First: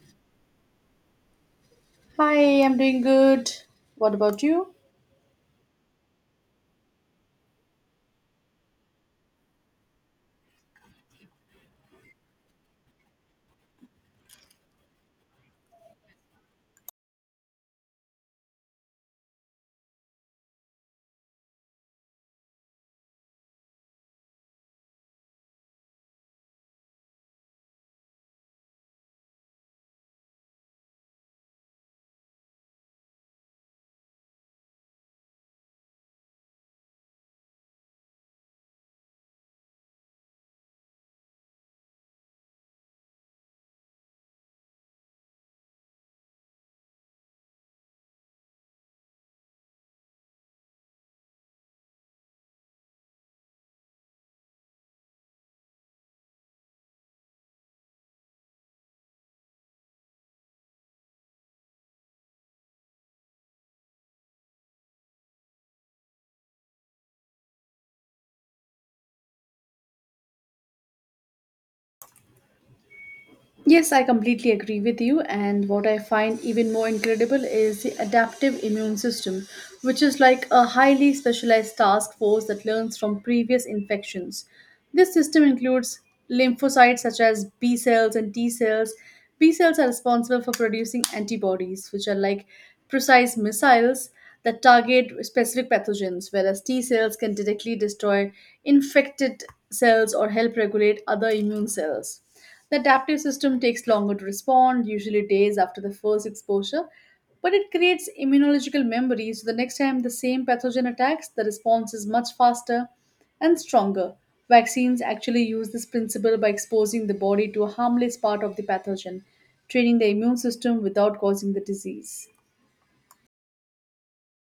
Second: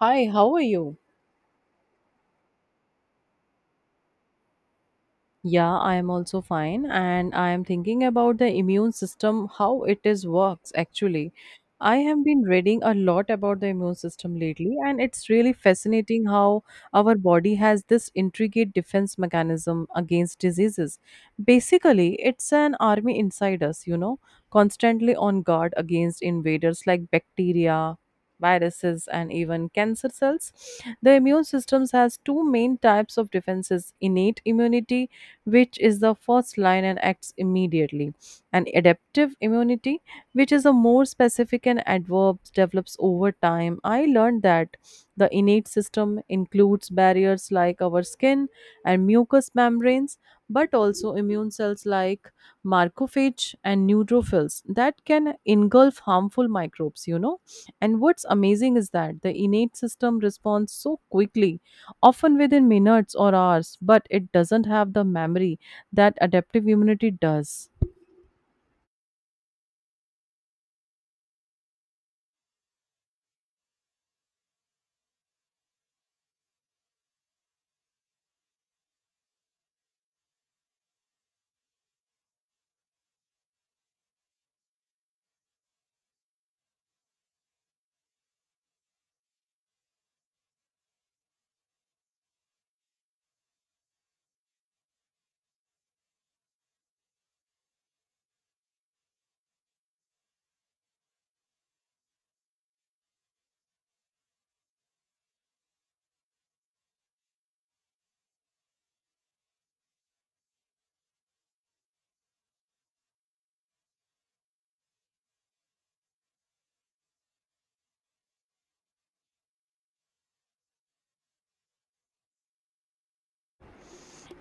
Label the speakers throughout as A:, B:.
A: Hi, how are you?
B: Hi, I'm doing good. What about you?
A: Yeah, I am also fine, and I am thinking about the immune system, how it is works actually. I have been reading a lot about the immune system lately, and it's really fascinating how our body has this intricate defense mechanism against diseases. Basically, it's an army inside us, you know, constantly on guard against invaders like bacteria, viruses, and even cancer cells. The immune systems has two main types of defenses: innate immunity which is the first line and acts immediately, and adaptive immunity, which is a more specific and adverbs develops over time. I learned that the innate system includes barriers like our skin and mucous membranes, but also immune cells like macrophage and neutrophils that can engulf harmful microbes, you know. And what's amazing is that the innate system responds so quickly often within minutes or hours, but it doesn't have the memory that adaptive immunity does.
B: Yes, I completely agree with you. And what I find even more incredible is the adaptive immune system, which is like a highly specialized task force that learns from previous infections. This system includes lymphocytes such as B cells and T cells. B cells are responsible for producing antibodies, which are like precise missiles that target specific pathogens, whereas T cells can directly destroy infected cells or help regulate other immune cells. The adaptive system takes longer to respond, usually days after the first exposure, but it creates immunological memory so the next time the same pathogen attacks, the response is much faster and stronger. Vaccines actually use this principle by exposing the body to a harmless part of the pathogen, training the immune system without causing the disease.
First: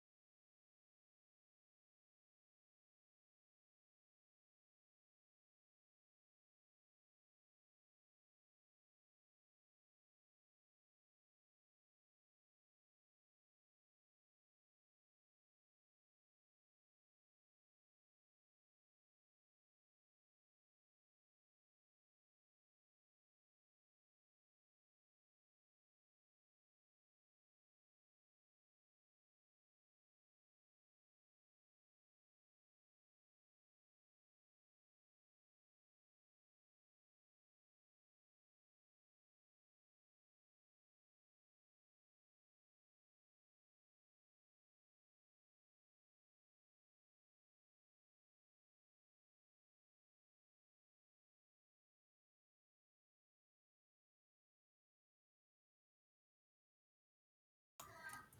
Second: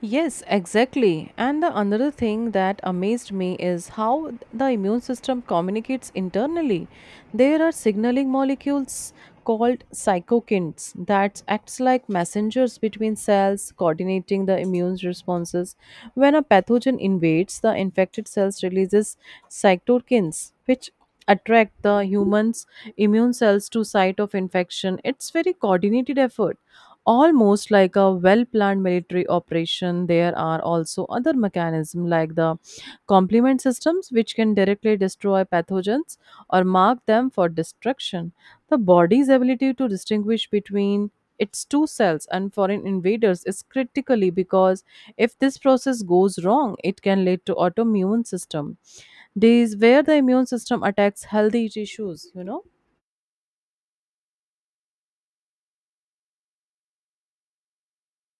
A: Yes, exactly. And the another thing that amazed me is how the immune system communicates internally. There are signaling molecules called cytokines that acts like messengers between cells coordinating the immune responses when a pathogen invades the infected cells releases cytokines which attract the human's immune cells to site of infection. It's very coordinated effort, almost like a well planned military operation. There are also other mechanisms like the complement systems which can directly destroy pathogens or mark them for destruction. The body's ability to distinguish between its two cells and foreign invaders is critically because if this process goes wrong it can lead to autoimmune system days where the immune system attacks healthy tissues, you know?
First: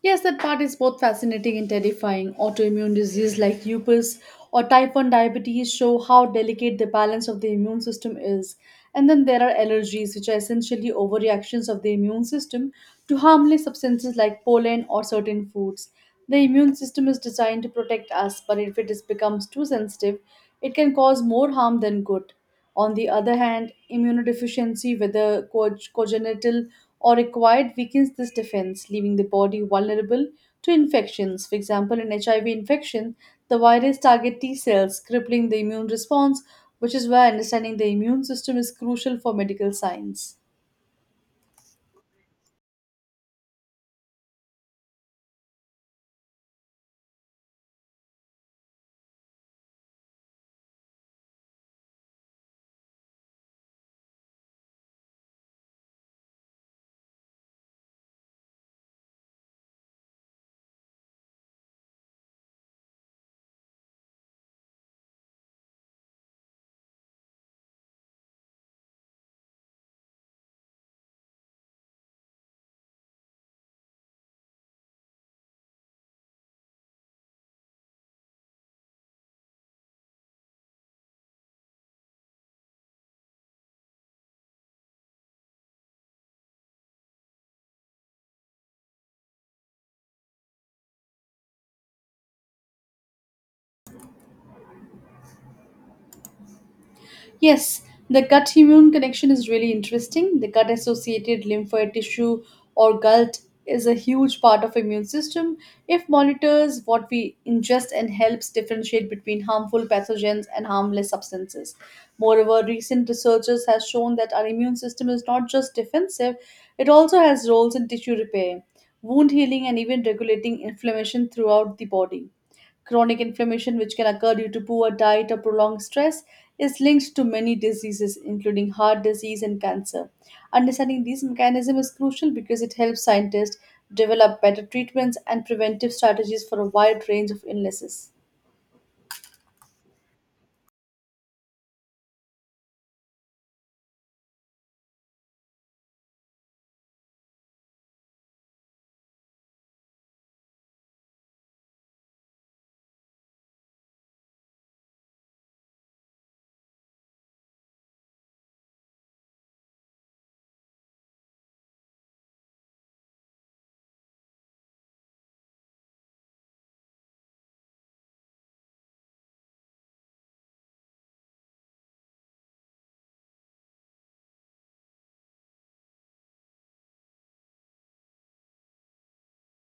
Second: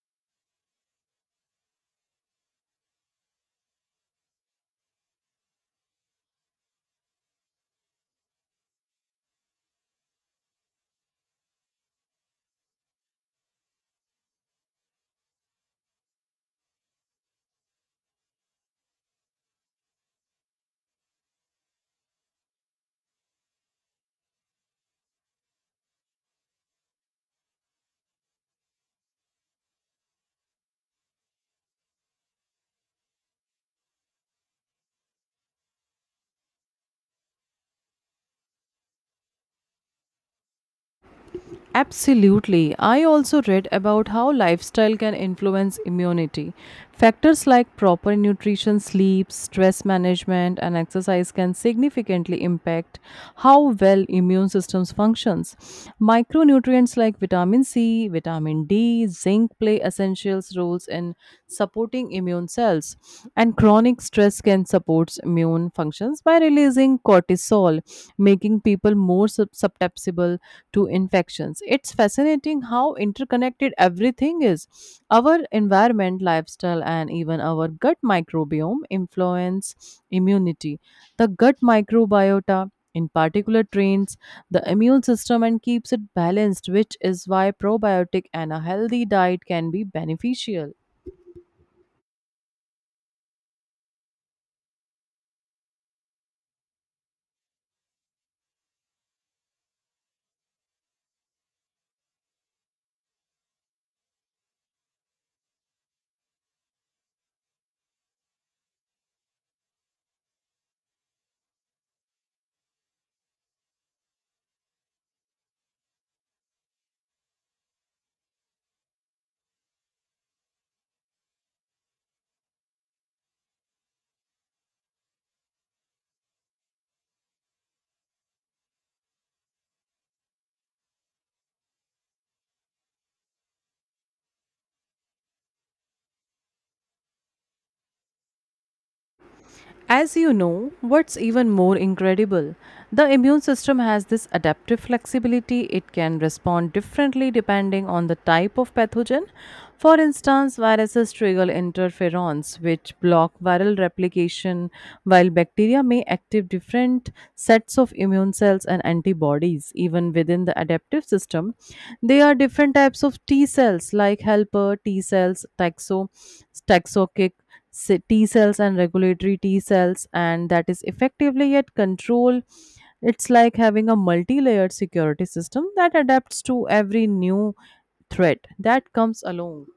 B: Yes, that part is both fascinating and terrifying. Autoimmune disease like lupus or type 1 diabetes show how delicate the balance of the immune system is. And then there are allergies, which are essentially overreactions of the immune system to harmless substances like pollen or certain foods. The immune system is designed to protect us, but if it becomes too sensitive, it can cause more harm than good. On the other hand, immunodeficiency, whether congenital or acquired weakens this defense, leaving the body vulnerable to infections. For example, in HIV infection, the virus target T cells, crippling the immune response, which is why understanding the immune system is crucial for medical science.
A: Absolutely. I also read about how lifestyle can influence immunity. Factors like proper nutrition, sleep, stress management and exercise can significantly impact how well immune systems functions. Micronutrients like vitamin C, vitamin D, zinc play essential roles in supporting immune cells, and chronic stress can support immune functions by releasing cortisol, making people more susceptible to infections. It's fascinating how interconnected everything is. Our environment, lifestyle, and even our gut microbiome influence immunity. The gut microbiota, in particular, trains the immune system and keeps it balanced, which is why probiotic and a healthy diet can be beneficial.
B: Yes, the gut immune connection is really interesting. The gut associated lymphoid tissue or GALT is a huge part of immune system. If monitors what we ingest and helps differentiate between harmful pathogens and harmless substances. Moreover, recent researchers have shown that our immune system is not just defensive, it also has roles in tissue repair, wound healing and even regulating inflammation throughout the body. Chronic inflammation, which can occur due to poor diet or prolonged stress, is linked to many diseases, including heart disease and cancer. Understanding these mechanisms is crucial because it helps scientists develop better treatments and preventive strategies for a wide range of illnesses.
A: As you know, what's even more incredible, the immune system has this adaptive flexibility. It can respond differently depending on the type of pathogen. For instance, viruses trigger interferons, which block viral replication, while bacteria may activate different sets of immune cells and antibodies. Even within the adaptive system, there are different types of T cells like helper T cells, taxokic T cells and regulatory T cells, and that is effectively yet control. It's like having a multi layered security system that adapts to every new threat that comes along.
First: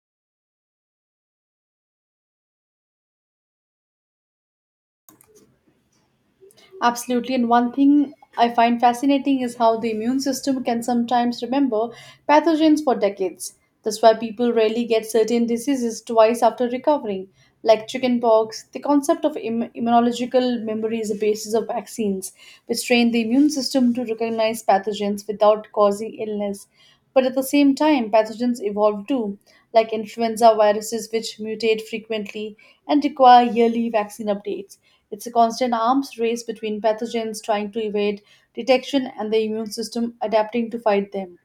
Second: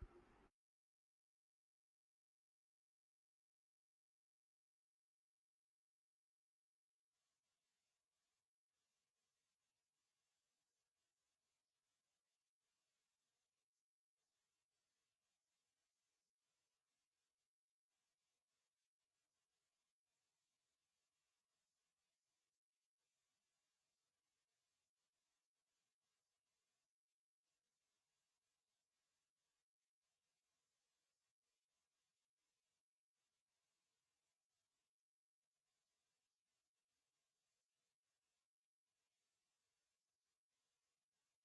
B: Absolutely. And one thing I find fascinating is how the immune system can sometimes remember pathogens for decades. That's why people rarely get certain diseases twice after recovering, like chickenpox. The concept of immunological memory is the basis of vaccines, which train the immune system to recognize pathogens without causing illness. But at the same time, pathogens evolve too, like influenza viruses, which mutate frequently and require yearly vaccine updates. It's a constant arms race between pathogens trying to evade detection and the immune system adapting to fight them.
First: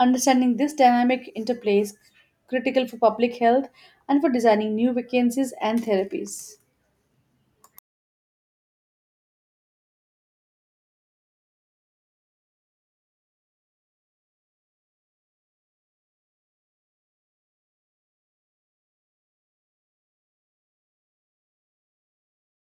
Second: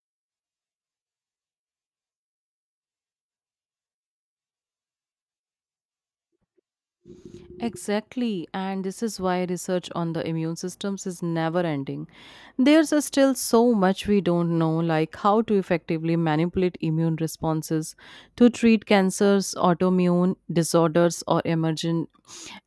B: Understanding this dynamic interplay is critical for public health and for designing new vaccines and therapies.
A: Exactly, and this is why research on the immune systems is never ending. There's still so much we don't know, like how to effectively manipulate immune responses to treat cancers, autoimmune disorders, or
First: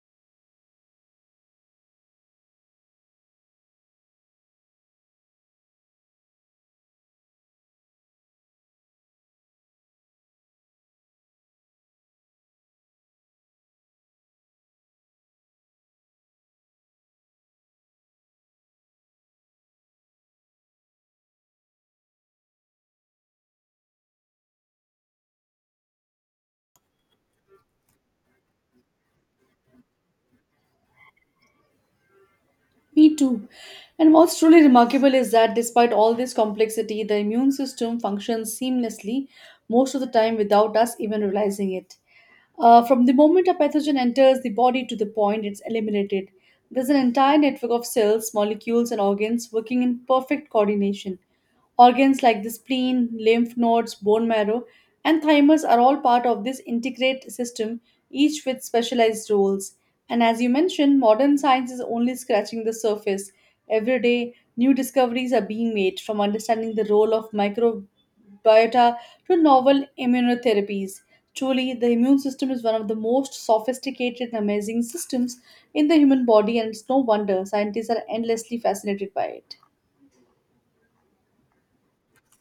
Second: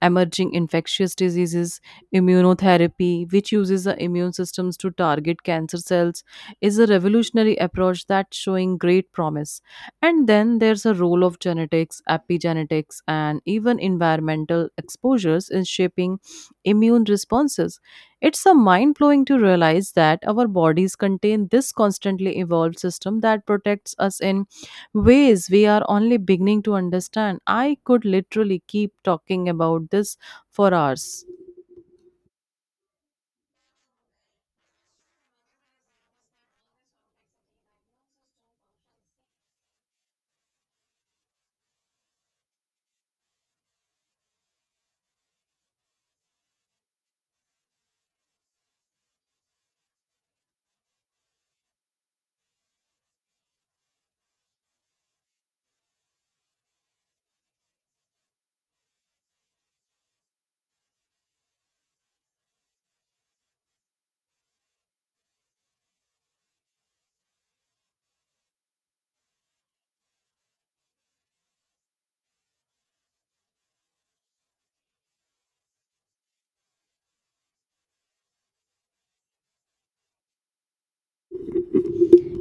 A: emerging infectious diseases. Immunotherapy, which uses the immune systems to target cancer cells, is a revolutionary approach that's showing great promise. And then there's a role of genetics, epigenetics, and even environmental exposures in shaping immune responses. It's a mind blowing to realize that our bodies contain this constantly evolved system that protects us in ways we are only beginning to understand. I could literally keep talking about this for hours.
B: Me too. And what's truly remarkable is that despite all this complexity, the immune system functions seamlessly most of the time without us even realizing it. From the moment a pathogen enters the body to the point it's eliminated, there's an entire network of cells, molecules, and organs working in perfect coordination. Organs like the spleen, lymph nodes, bone marrow, and thymus are all part of this integrate system, each with specialized roles. And as you mentioned, modern science is only scratching the surface. Every day, new discoveries are being made from understanding the role of microbiota to novel immunotherapies. Truly, the immune system is one of the most sophisticated and amazing systems in the human body, and it's no wonder scientists are endlessly fascinated by it.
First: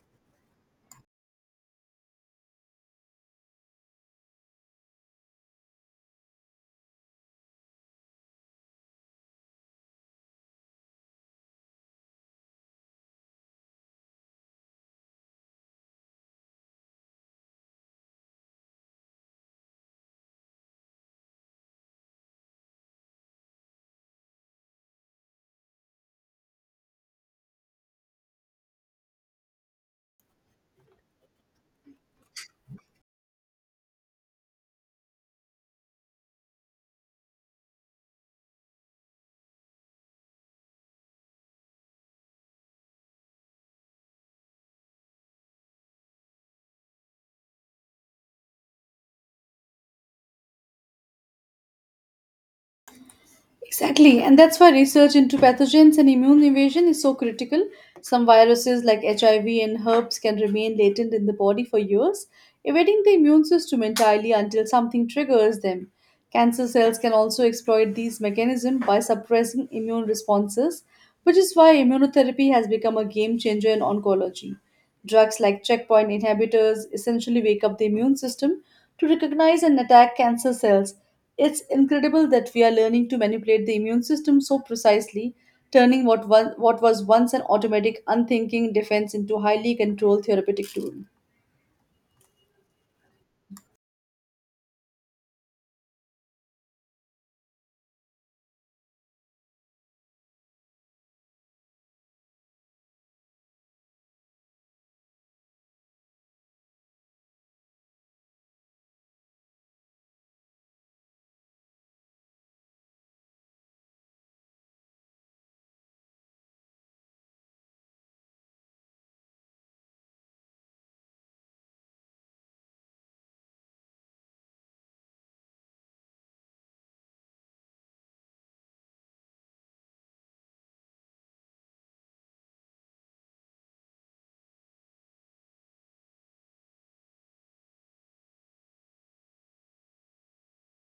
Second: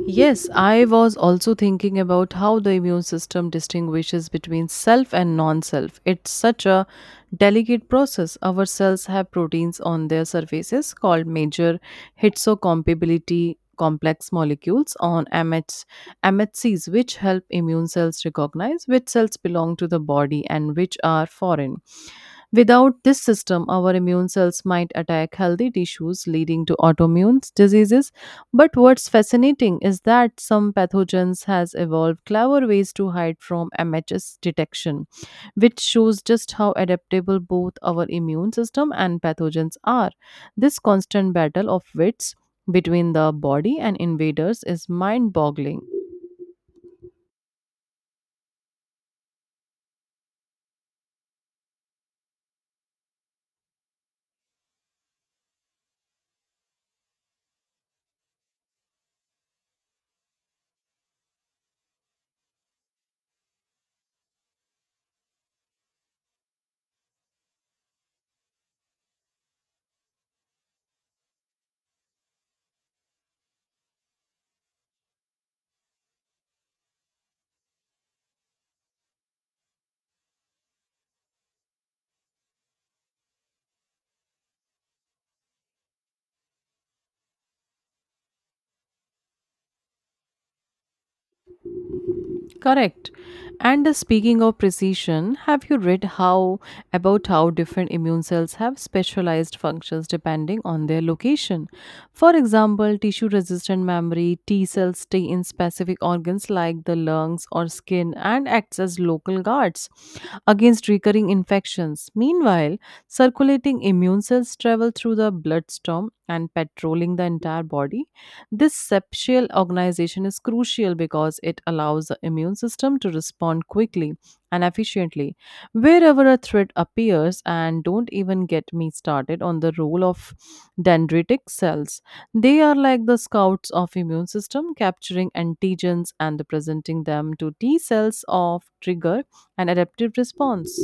A: Yes, I was also thinking about how the immune system distinguishes between self and non self. It's such a delicate process. Our cells have proteins on their surfaces called major histocompatibility complex molecules on MHs, MHCs, which help immune cells recognize which cells belong to the body and which are foreign. Without this system, our immune cells might attack healthy tissues, leading to autoimmune diseases. But what's fascinating is that some pathogens has evolved clever ways to hide from MHS detection, which shows just how adaptable both our immune system and pathogens are. This constant battle of wits between the body and invaders is mind boggling.
B: Exactly, and that's why research into pathogens and immune evasion is so critical. Some viruses like HIV and herpes can remain latent in the body for years, evading the immune system entirely until something triggers them. Cancer cells can also exploit these mechanisms by suppressing immune responses, which is why immunotherapy has become a game changer in oncology. Drugs like checkpoint inhibitors essentially wake up the immune system to recognize and attack cancer cells. It's incredible that we are learning to manipulate the immune system so precisely, turning what was once an automatic, unthinking defense into highly controlled therapeutic tool.
A: Correct. And speaking of precision, have you read how about how different immune cells have specialized functions depending on their location? For example, tissue resistant memory T cells stay in specific organs like the lungs or skin and acts as local guards against recurring infections. Meanwhile, circulating immune cells travel through the bloodstream and patrolling the entire body. This septial organization is crucial because it allows the immune system to respond quickly and efficiently wherever a threat appears, and don't even get me started on the role of dendritic cells. They are like the scouts of immune system, capturing antigens and presenting them to T cells of trigger an adaptive response.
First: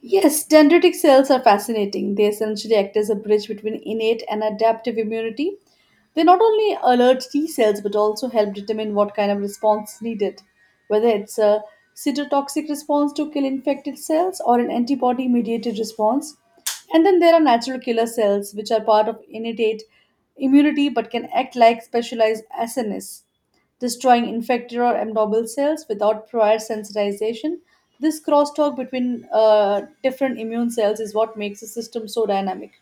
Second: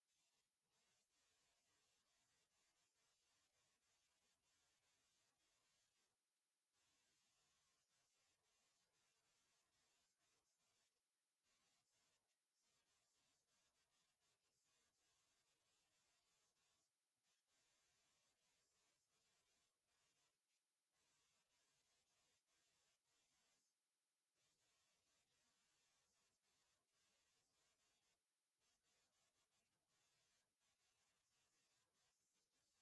B: Yes, dendritic cells are fascinating. They essentially act as a bridge between innate and adaptive immunity. They not only alert T cells but also help determine what kind of response is needed, whether it's a cytotoxic response to kill infected cells or an antibody mediated response. And then there are natural killer cells, which are part of innate immunity but can act like specialized SNS destroying infected or abnormal cells without prior sensitization. This crosstalk between different immune cells is what makes the system so dynamic.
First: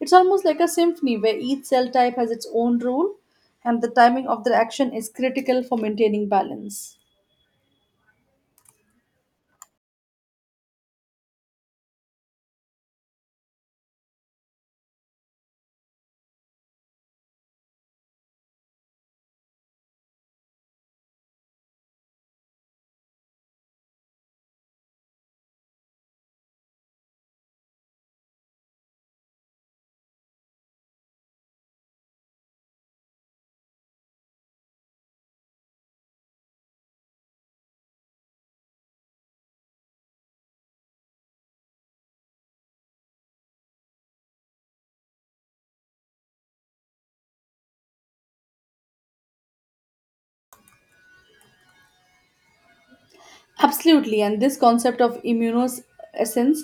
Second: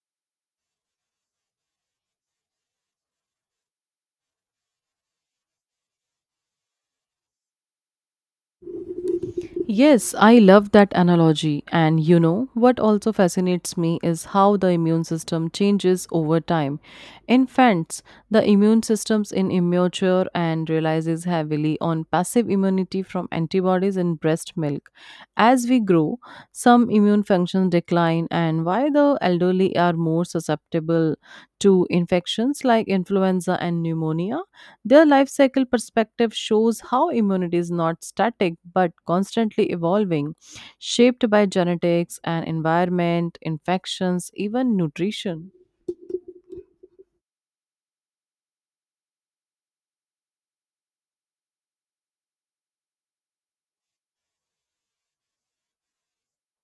B: It's almost like a symphony where each cell type has its own role, and the timing of their action is critical for maintaining balance.
A: Yes, I love that analogy. And you know, what also fascinates me is how the immune system changes over time. Infants, the immune systems in immature and relies heavily on passive immunity from antibodies in breast milk. As we grow, some immune functions decline and why the elderly are more susceptible to infections like influenza and pneumonia. Their life cycle perspective shows how immunity is not static but constantly evolving, shaped by genetics and environment, infections, even nutrition.
B: Absolutely, and this concept of immunoessence,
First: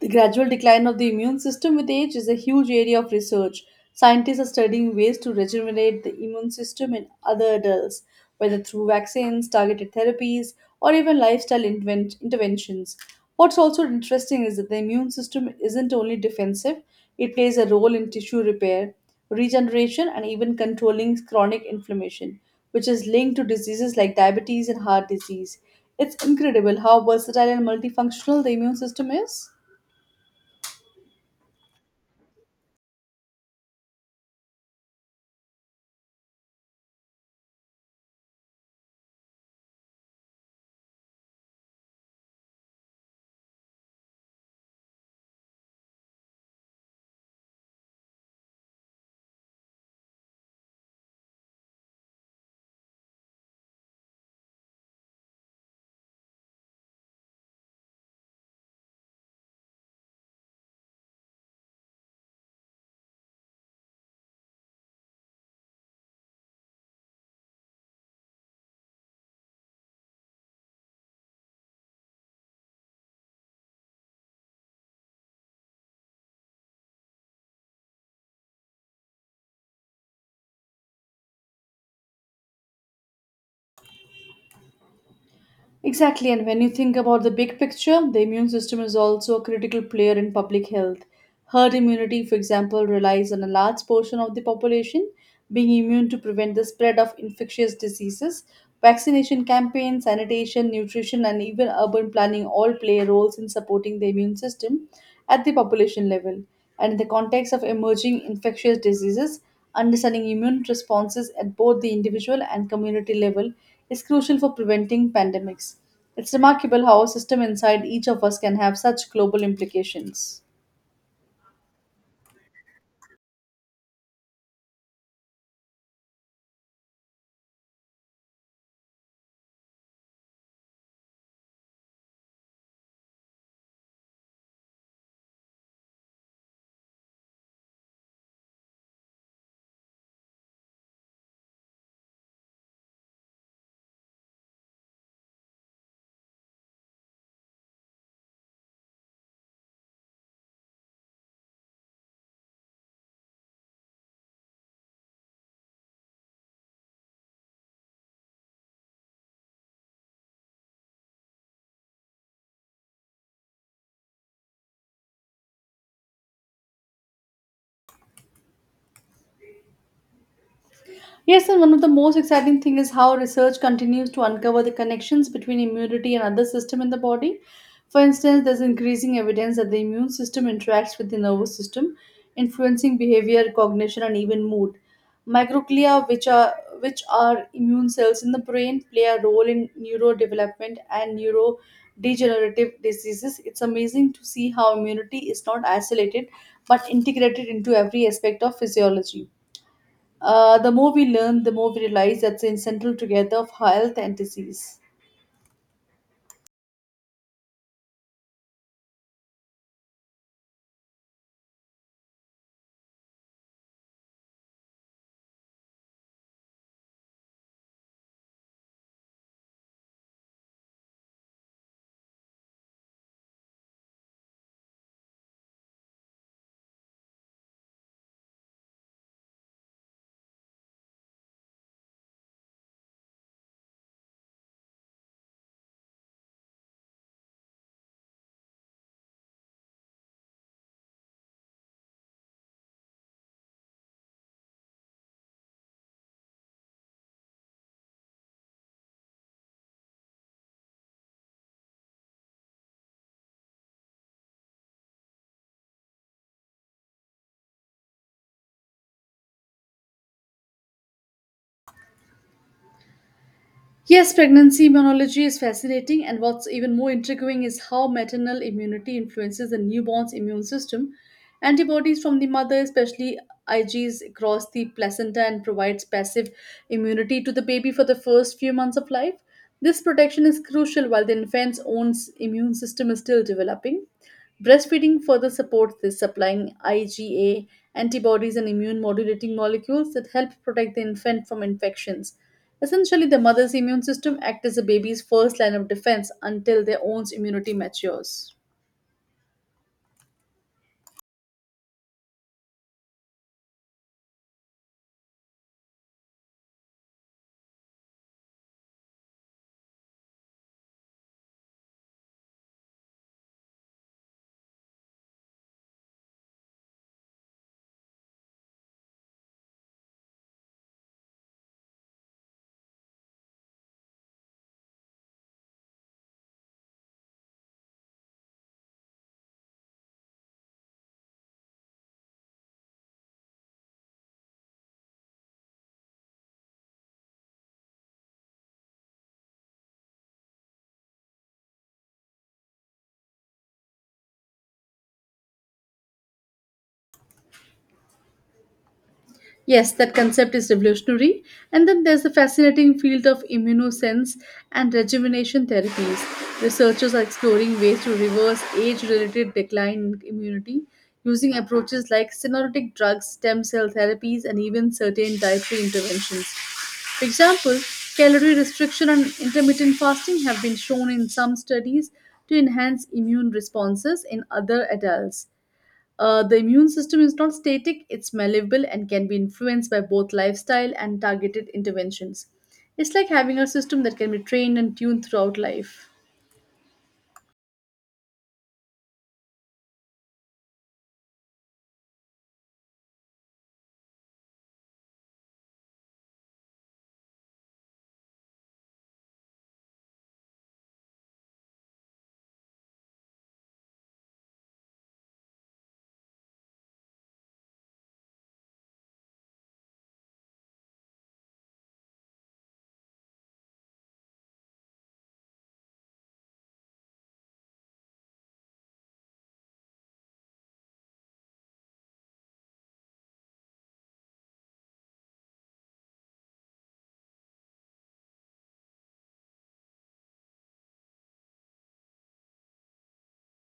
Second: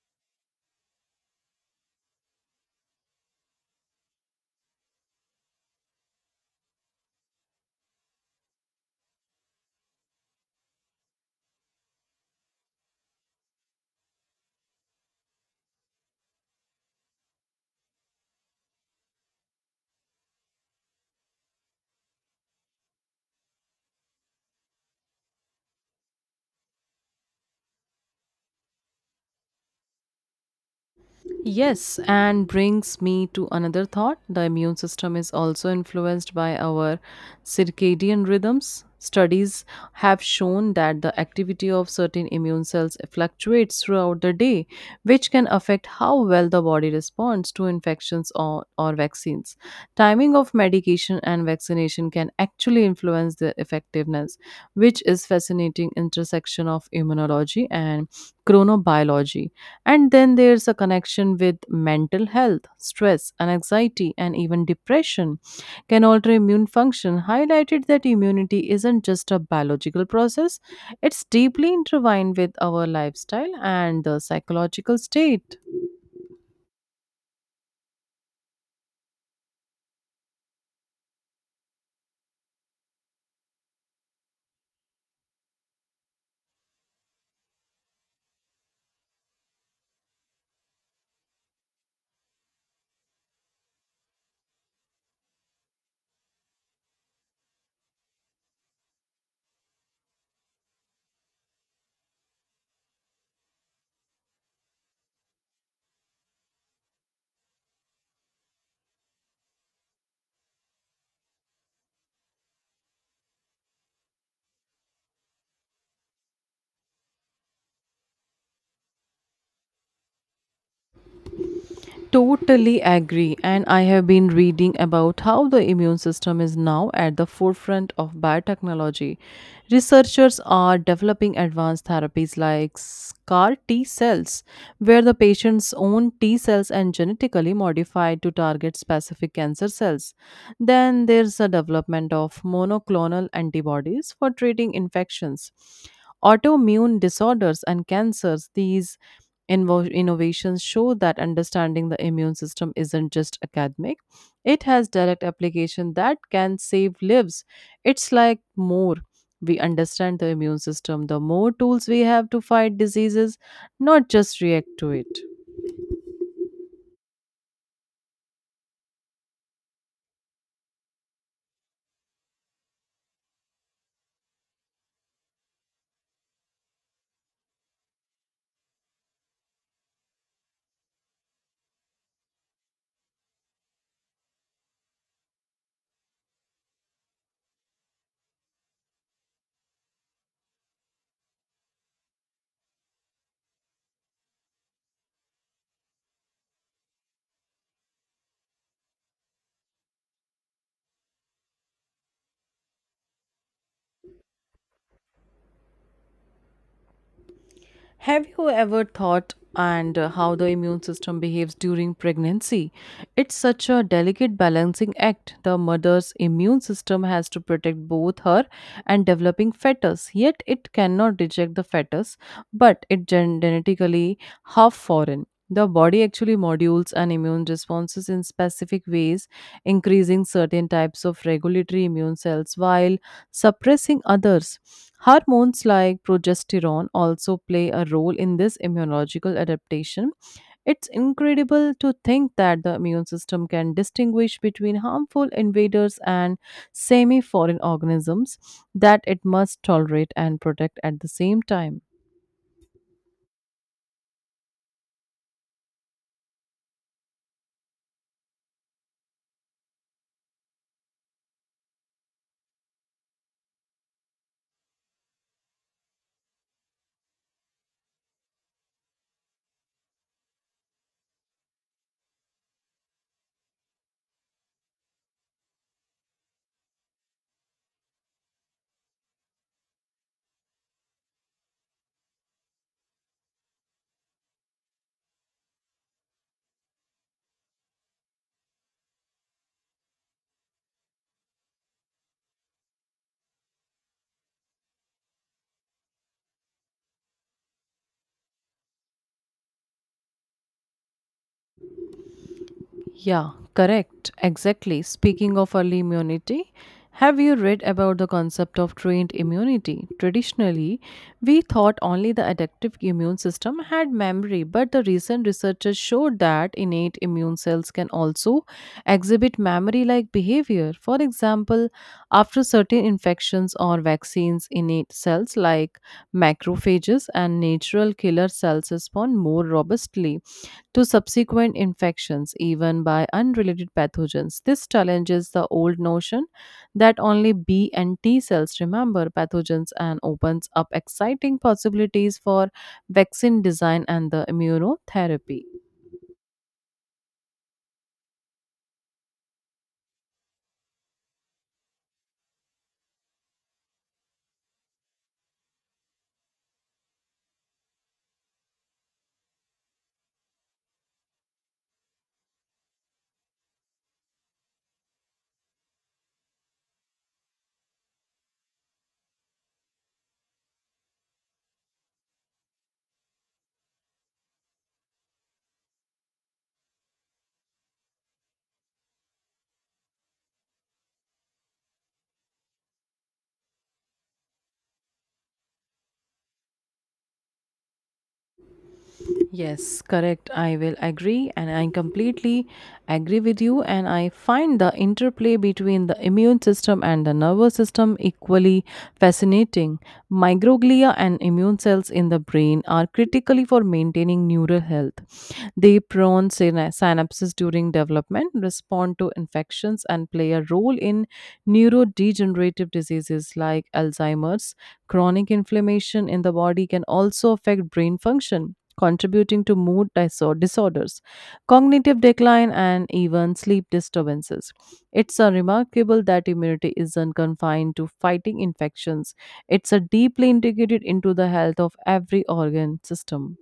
B: the gradual decline of the immune system with age, is a huge area of research. Scientists are studying ways to regenerate the immune system in other adults, whether through vaccines, targeted therapies, or even lifestyle interventions. What's also interesting is that the immune system isn't only defensive, it plays a role in tissue repair, regeneration, and even controlling chronic inflammation, which is linked to diseases like diabetes and heart disease. It's incredible how versatile and multifunctional the immune system is.
A: Yes, and brings me to another thought. The immune system is also influenced by our circadian rhythms. Studies have shown that the activity of certain immune cells fluctuates throughout the day, which can affect how well the body responds to infections or vaccines. Timing of medication and vaccination can actually influence their effectiveness, which is fascinating intersection of immunology and chronobiology. And then there's a connection with mental health, stress, and anxiety, and even depression can alter immune function, highlighted that immunity isn't just a biological process, it's deeply intertwined with our lifestyle and the psychological state.
B: Exactly, and when you think about the big picture, the immune system is also a critical player in public health. Herd immunity, for example, relies on a large portion of the population being immune to prevent the spread of infectious diseases. Vaccination campaigns, sanitation, nutrition, and even urban planning all play roles in supporting the immune system at the population level. And in the context of emerging infectious diseases, understanding immune responses at both the individual and community level is crucial for preventing pandemics. It's remarkable how a system inside each of us can have such global implications.
A: Totally agree. And I have been reading about how the immune system is now at the forefront of biotechnology. Researchers are developing advanced therapies like CAR T cells, where the patient's own T cells are genetically modified to target specific cancer cells. Then there's the development of monoclonal antibodies for treating infections. Autoimmune disorders and cancers, these innovations show that understanding the immune system isn't just academic, it has direct application that can save lives. It's like more we understand the immune system, the more tools we have to fight diseases, not just react to it.
B: Yes, and one of the most exciting things is how research continues to uncover the connections between immunity and other systems in the body. For instance, there's increasing evidence that the immune system interacts with the nervous system, influencing behavior, cognition, and even mood. Microglia, which are immune cells in the brain, play a role in neurodevelopment and neurodegenerative diseases. It's amazing to see how immunity is not isolated but integrated into every aspect of physiology. The more we learn, the more we realize that's the central together of health and disease.
A: Have you ever thought and how the immune system behaves during pregnancy? It's such a delicate balancing act. The mother's immune system has to protect both her and developing fetus, yet it cannot reject the fetus, but it genetically half foreign. The body actually modules and immune responses in specific ways, increasing certain types of regulatory immune cells while suppressing others. Hormones like progesterone also play a role in this immunological adaptation. It's incredible to think that the immune system can distinguish between harmful invaders and semi foreign organisms that it must tolerate and protect at the same time.
B: Yes, pregnancy immunology is fascinating, and what's even more intriguing is how maternal immunity influences the newborn's immune system. Antibodies from the mother, especially Igs, cross the placenta and provides passive immunity to the baby for the first few months of life. This protection is crucial while the infant's own immune system is still developing. Breastfeeding further supports this, supplying IgA antibodies and immune modulating molecules that help protect the infant from infections. Essentially, the mother's immune system acts as a baby's first line of defense until their own immunity matures.
A: Yeah, correct. Exactly. Speaking of early immunity, have you read about the concept of trained immunity? Traditionally, we thought only the adaptive immune system had memory, but the recent researchers showed that innate immune cells can also exhibit memory like behavior. For example, after certain infections or vaccines, innate cells like macrophages and natural killer cells respond more robustly to subsequent infections, even by unrelated pathogens. This challenges the old notion that only B and T cells remember pathogens and opens up exciting possibilities for vaccine design and the immunotherapy.
B: Yes, that concept is revolutionary. And then there's the fascinating field of immunosense and rejuvenation therapies. Researchers are exploring ways to reverse age related decline in immunity using approaches like senolytic drugs, stem cell therapies, and even certain dietary interventions. For example, calorie restriction and intermittent fasting have been shown in some studies to enhance immune responses in other adults. The immune system is not static, it's malleable and can be influenced by both lifestyle and targeted interventions. It's like having a system that can be trained and tuned throughout life.
A: Yes, correct. I will agree and I completely agree with you. And I find the interplay between the immune system and the nervous system equally fascinating. Microglia and immune cells in the brain are critically for maintaining neural health. They prone synapses during development, respond to infections, and play a role in neurodegenerative diseases like Alzheimer's. Chronic inflammation in the body can also affect brain function contributing to mood disorders, cognitive decline, and even sleep disturbances. It's a remarkable that immunity isn't confined to fighting infections, it's a deeply integrated into the health of every organ system.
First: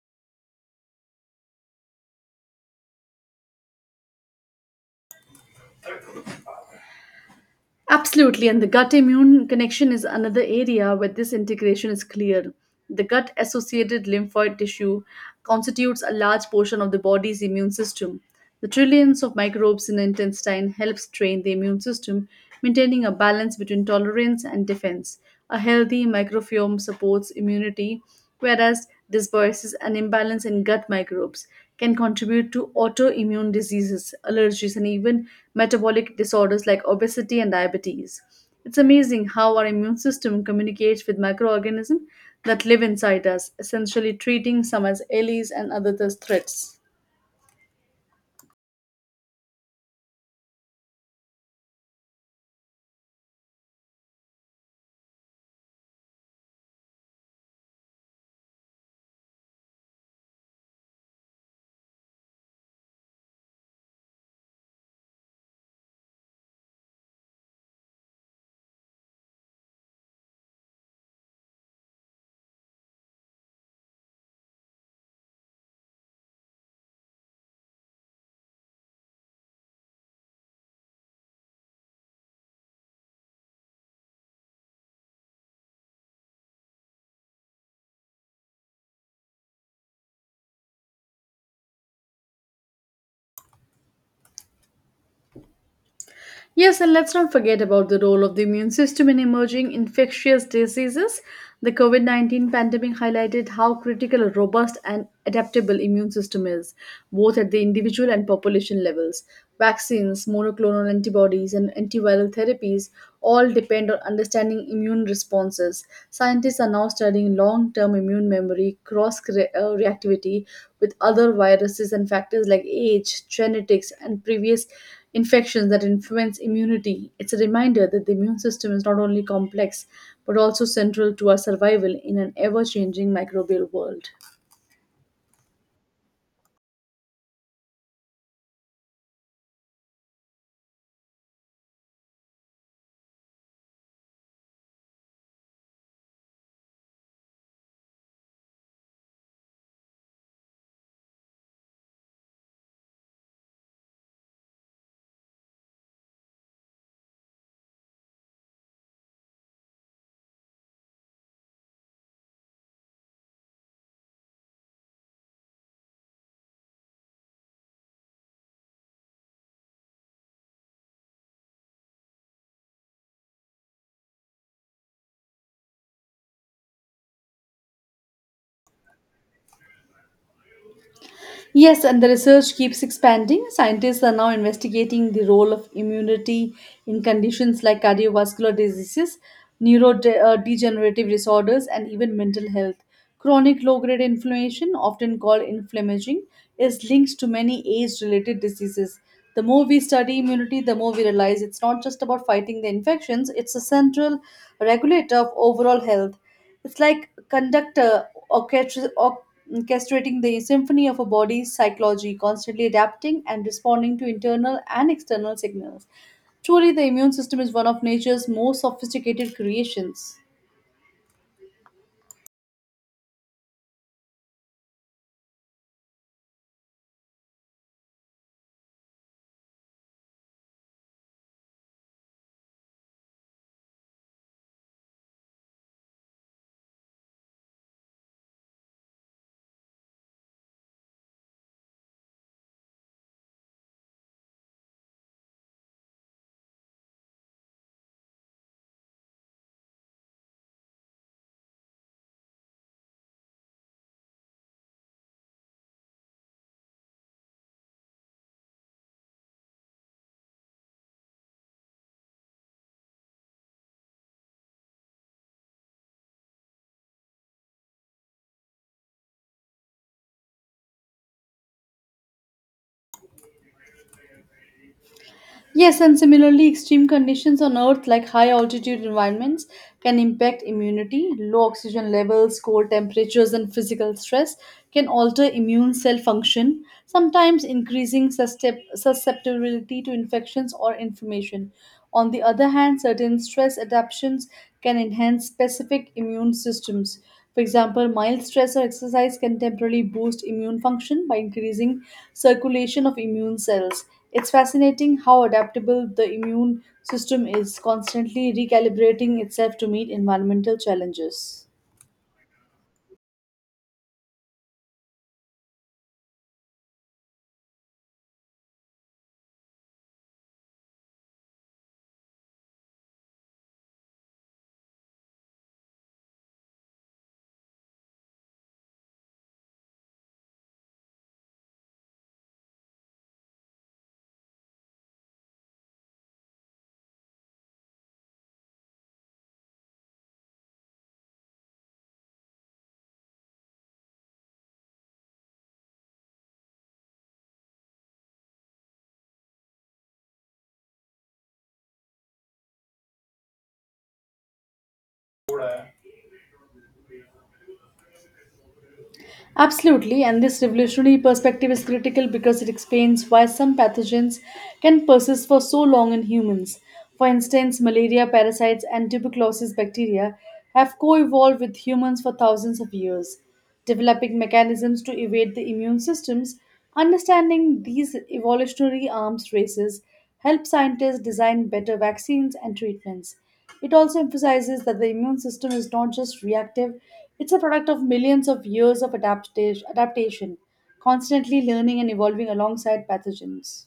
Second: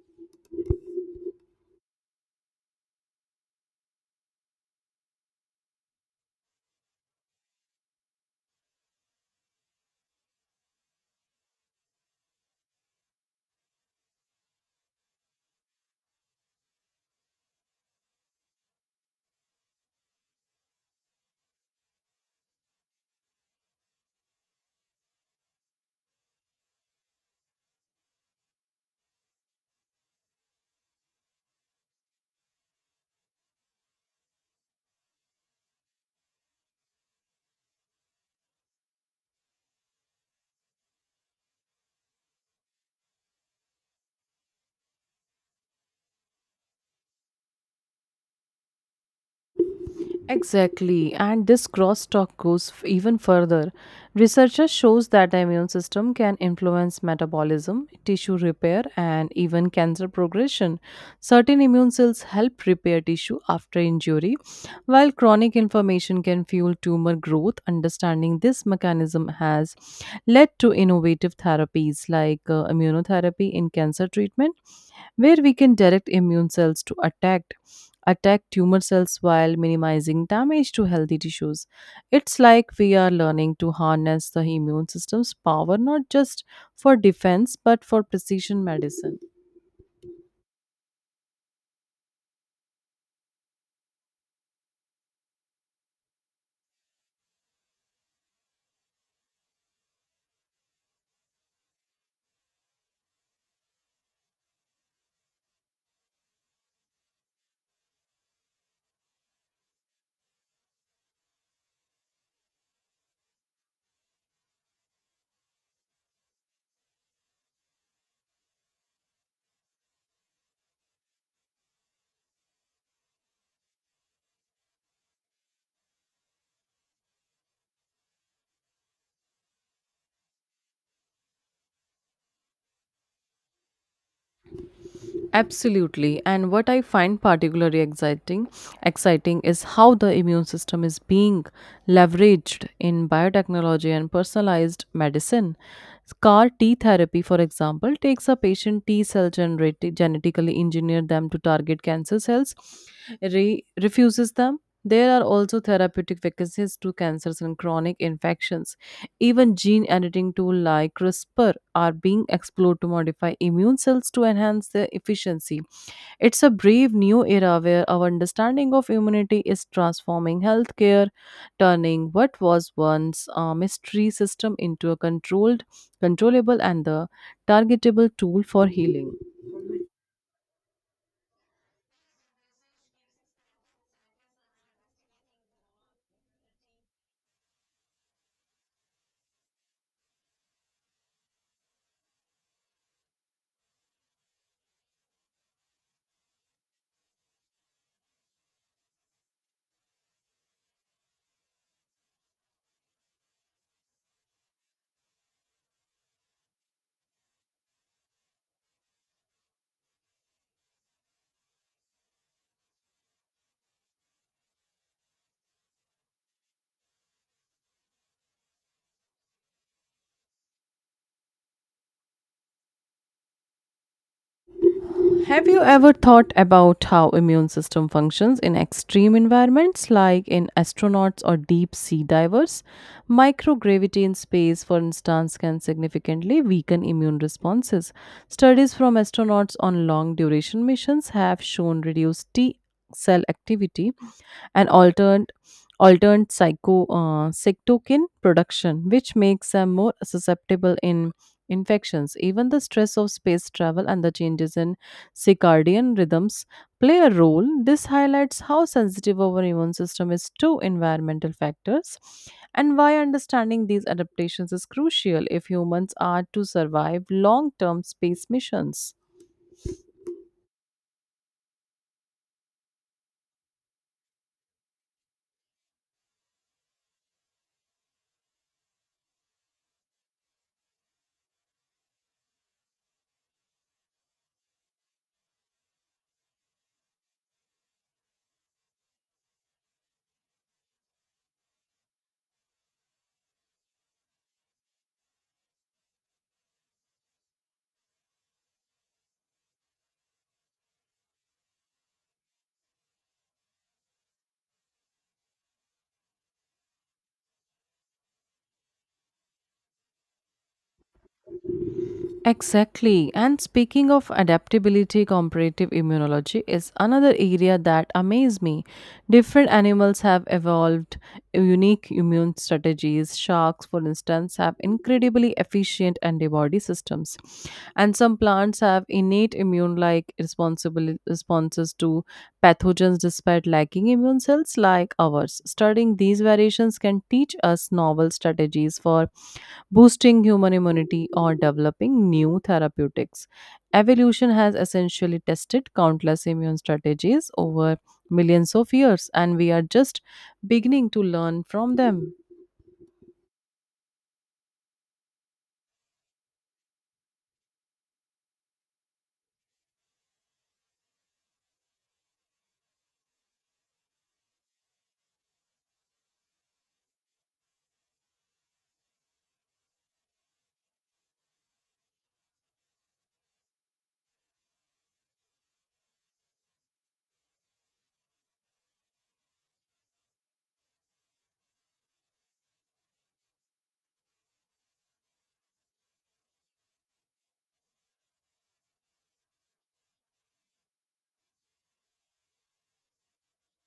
B: Absolutely, and the gut immune connection is another area where this integration is clear. The gut associated lymphoid tissue constitutes a large portion of the body's immune system. The trillions of microbes in the intestine helps train the immune system, maintaining a balance between tolerance and defense. A healthy microbiome supports immunity, whereas this disperses an imbalance in gut microbes can contribute to autoimmune diseases, allergies, and even metabolic disorders like obesity and diabetes. It's amazing how our immune system communicates with microorganisms that live inside us, essentially treating some as allies and others as threats.
A: Exactly, and this crosstalk goes even further. Researchers shows that the immune system can influence metabolism, tissue repair, and even cancer progression. Certain immune cells help repair tissue after injury, while chronic inflammation can fuel tumor growth. Understanding this mechanism has led to innovative therapies like immunotherapy in cancer treatment where we can direct immune cells to attack tumor cells while minimizing damage to healthy tissues. It's like we are learning to harness the immune system's power not just for defense but for precision medicine.
B: Yes, and let's not forget about the role of the immune system in emerging infectious diseases. The COVID 19 pandemic highlighted how critical a robust and adaptable immune system is, both at the individual and population levels. Vaccines, monoclonal antibodies, and antiviral therapies all depend on understanding immune responses. Scientists are now studying long term immune memory, reactivity with other viruses, and factors like age, genetics, and previous infections that influence immunity. It's a reminder that the immune system is not only complex but also central to our survival in an ever changing microbial world.
A: Absolutely. And what I find particularly exciting is how the immune system is being leveraged in biotechnology and personalized medicine. CAR T therapy, for example, takes a patient T cell generated genetically engineer them to target cancer cells, refuses them. There are also therapeutic vacancies to cancers and chronic infections, even gene editing tools like CRISPR are being explored to modify immune cells to enhance their efficiency. It's a brave new era where our understanding of immunity is transforming healthcare, turning what was once a mystery system into a controlled, controllable, and the targetable tool for healing.
B: Yes, and the research keeps expanding. Scientists are now investigating the role of immunity in conditions like cardiovascular diseases, neurodegenerative disorders, and even mental health. Chronic low grade inflammation, often called inflammaging, is linked to many age related diseases. The more we study immunity, the more we realize it's not just about fighting the infections, it's a central regulator of overall health. It's like conductor orchestrating the symphony of a body's psychology, constantly adapting and responding to internal and external signals. Truly, the immune system is one of nature's most sophisticated creations.
A: Have you ever thought about how immune system functions in extreme environments like in astronauts or deep sea divers? Microgravity in space, for instance, can significantly weaken immune responses. Studies from astronauts on long duration missions have shown reduced T cell activity and altered altered psycho cytokine production, which makes them more susceptible in infections. Even the stress of space travel and the changes in circadian rhythms play a role. This highlights how sensitive our immune system is to environmental factors and why understanding these adaptations is crucial if humans are to survive long term space missions.
B: Yes, and similarly, extreme conditions on Earth, like high altitude environments, can impact immunity. Low oxygen levels, cold temperatures, and physical stress can alter immune cell function, sometimes increasing susceptibility to infections or inflammation. On the other hand, certain stress adaptations can enhance specific immune systems. For example, mild stress or exercise can temporarily boost immune function by increasing circulation of immune cells. It's fascinating how adaptable the immune system is, constantly recalibrating itself to meet environmental challenges.
A: Exactly. And speaking of adaptability, comparative immunology is another area that amazes me. Different animals have evolved unique immune strategies. Sharks, for instance, have incredibly efficient antibody systems. And some plants have innate immune like responsible responses to pathogens despite lacking immune cells like ours. Studying these variations can teach us novel strategies for boosting human immunity, or developing new therapeutics. Evolution has essentially tested countless immune strategies over millions of years, and we are just beginning to learn from them.
B: Absolutely, and this revolutionary perspective is critical because it explains why some pathogens can persist for so long in humans. For instance, malaria parasites and tuberculosis bacteria have co evolved with humans for thousands of years, developing mechanisms to evade the immune systems. Understanding these evolutionary arms races helps scientists design better vaccines and treatments. It also emphasizes that the immune system is not just reactive, it's a product of millions of years of adaptation, constantly learning and evolving alongside pathogens.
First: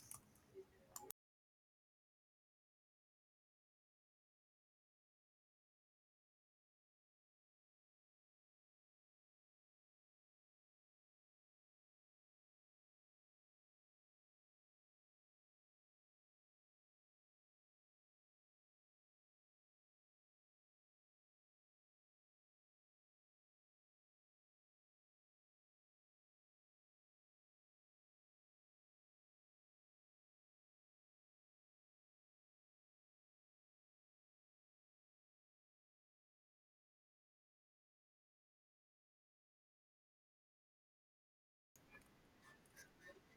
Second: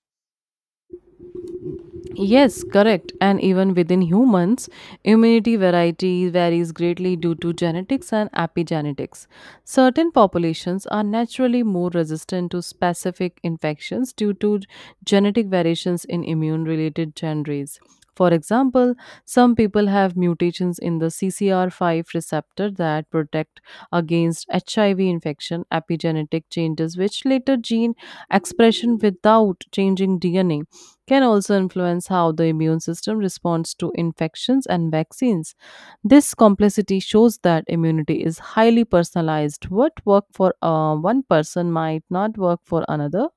A: Yes, correct. And even within humans, immunity variety varies greatly due to genetics and epigenetics. Certain populations are naturally more resistant to specific infections due to genetic variations in immune related genes. For example, some people have mutations in the CCR5 receptor that protect against HIV infection, epigenetic changes, which later gene expression without changing DNA can also influence how the immune system responds to infections and vaccines. This complexity shows that immunity is highly personalized. What worked for one person might not work for another.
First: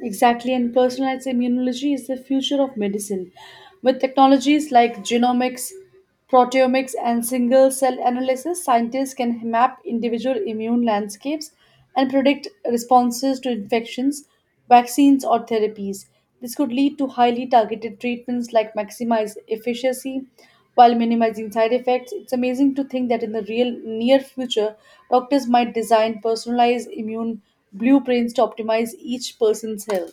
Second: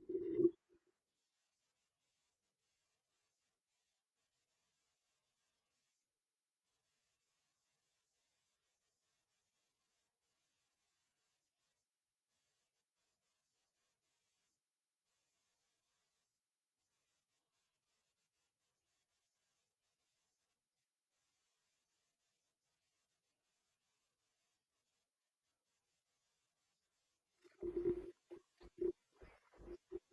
B: Exactly, and personalized immunology is the future of medicine. With technologies like genomics, proteomics, and single cell analysis, scientists can map individual immune landscapes and predict responses to infections, vaccines, or therapies. This could lead to highly targeted treatments like maximize efficacy while minimizing side effects. It's amazing to think that in the real near future, doctors might design personalized immune blueprints to optimize each person's health.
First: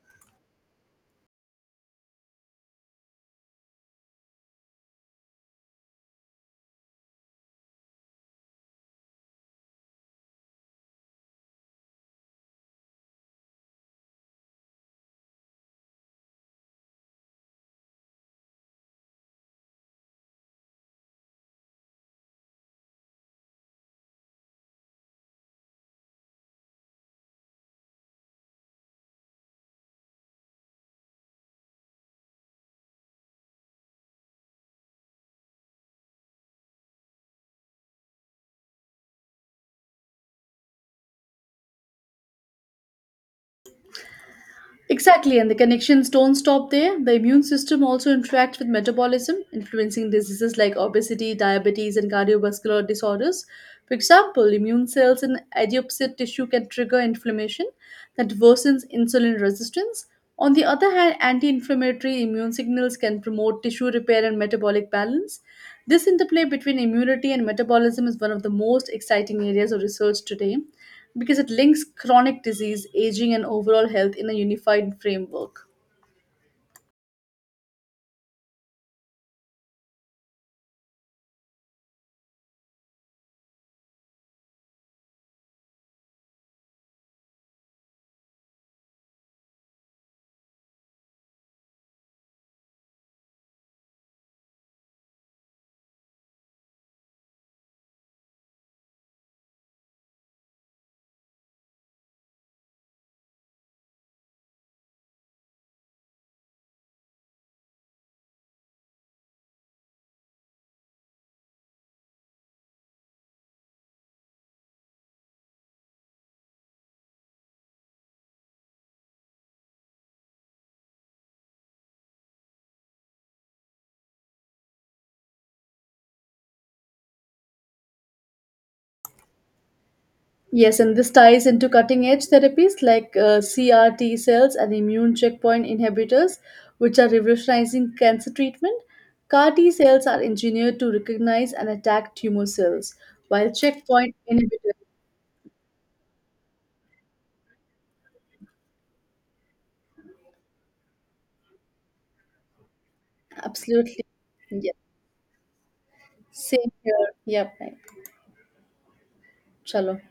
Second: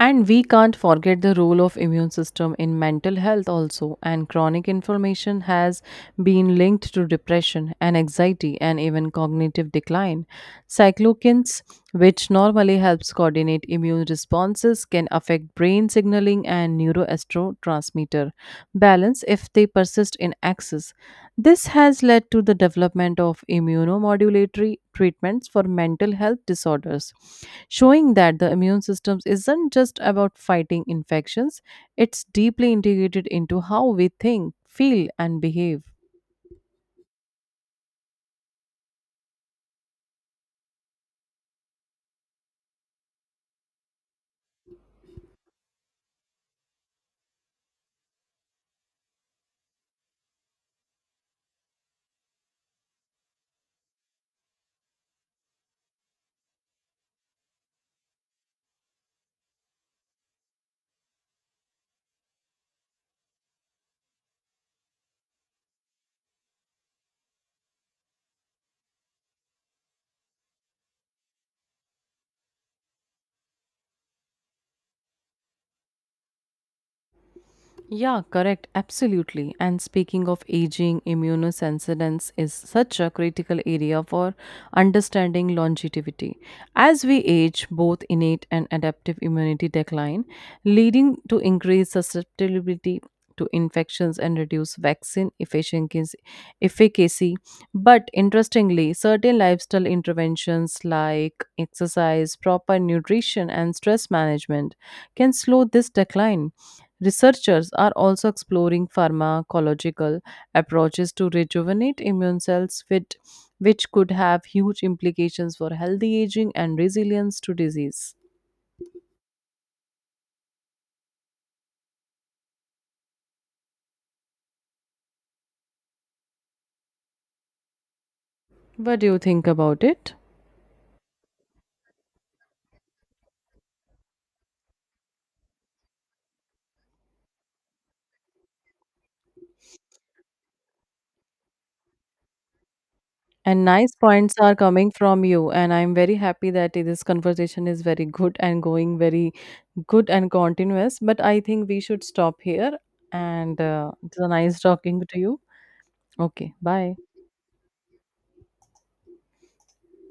A: And we can't forget the role of immune system in mental health also, and chronic inflammation has been linked to depression and anxiety and even cognitive decline. Cyclokines, which normally helps coordinate immune responses can affect brain signaling and neuroastrotransmitter balance if they persist in excess. This has led to the development of immunomodulatory treatments for mental health disorders, showing that the immune system isn't just about fighting infections, it's deeply integrated into how we think, feel, and behave.
B: Exactly, and the connections don't stop there. The immune system also interacts with metabolism, influencing diseases like obesity, diabetes, and cardiovascular disorders. For example, immune cells in adipocyte tissue can trigger inflammation that worsens insulin resistance. On the other hand, anti inflammatory immune signals can promote tissue repair and metabolic balance. This interplay between immunity and metabolism is one of the most exciting areas of research today because it links chronic disease, aging, and overall health in a unified framework.
A: Yeah, correct. Absolutely. And speaking of aging, immunosensitence is such a critical area for understanding longevity. As we age, both innate and adaptive immunity decline, leading to increased susceptibility to infections and reduce vaccine efficiency. Efficacy. But interestingly, certain lifestyle interventions like exercise, proper nutrition, and stress management can slow this decline. Researchers are also exploring pharmacological approaches to rejuvenate immune cells, which could have huge implications for healthy aging and resilience to disease. What do you think about it?
B: Yes, and this ties into cutting edge therapies like CRT cells and immune checkpoint inhibitors, which are revolutionizing cancer treatment. CAR T cells are engineered to recognize and attack tumor cells, while
A: And nice
B: checkpoint
A: points are
B: inhibitors.
A: coming from you, and I'm very happy that this conversation is very good and going very good and continuous. But I think we should stop here, and
B: Absolutely.
A: it's a nice
B: Yeah.
A: talking to you. Okay,
B: Same
A: bye.
B: here. Yep. Right. Chalo.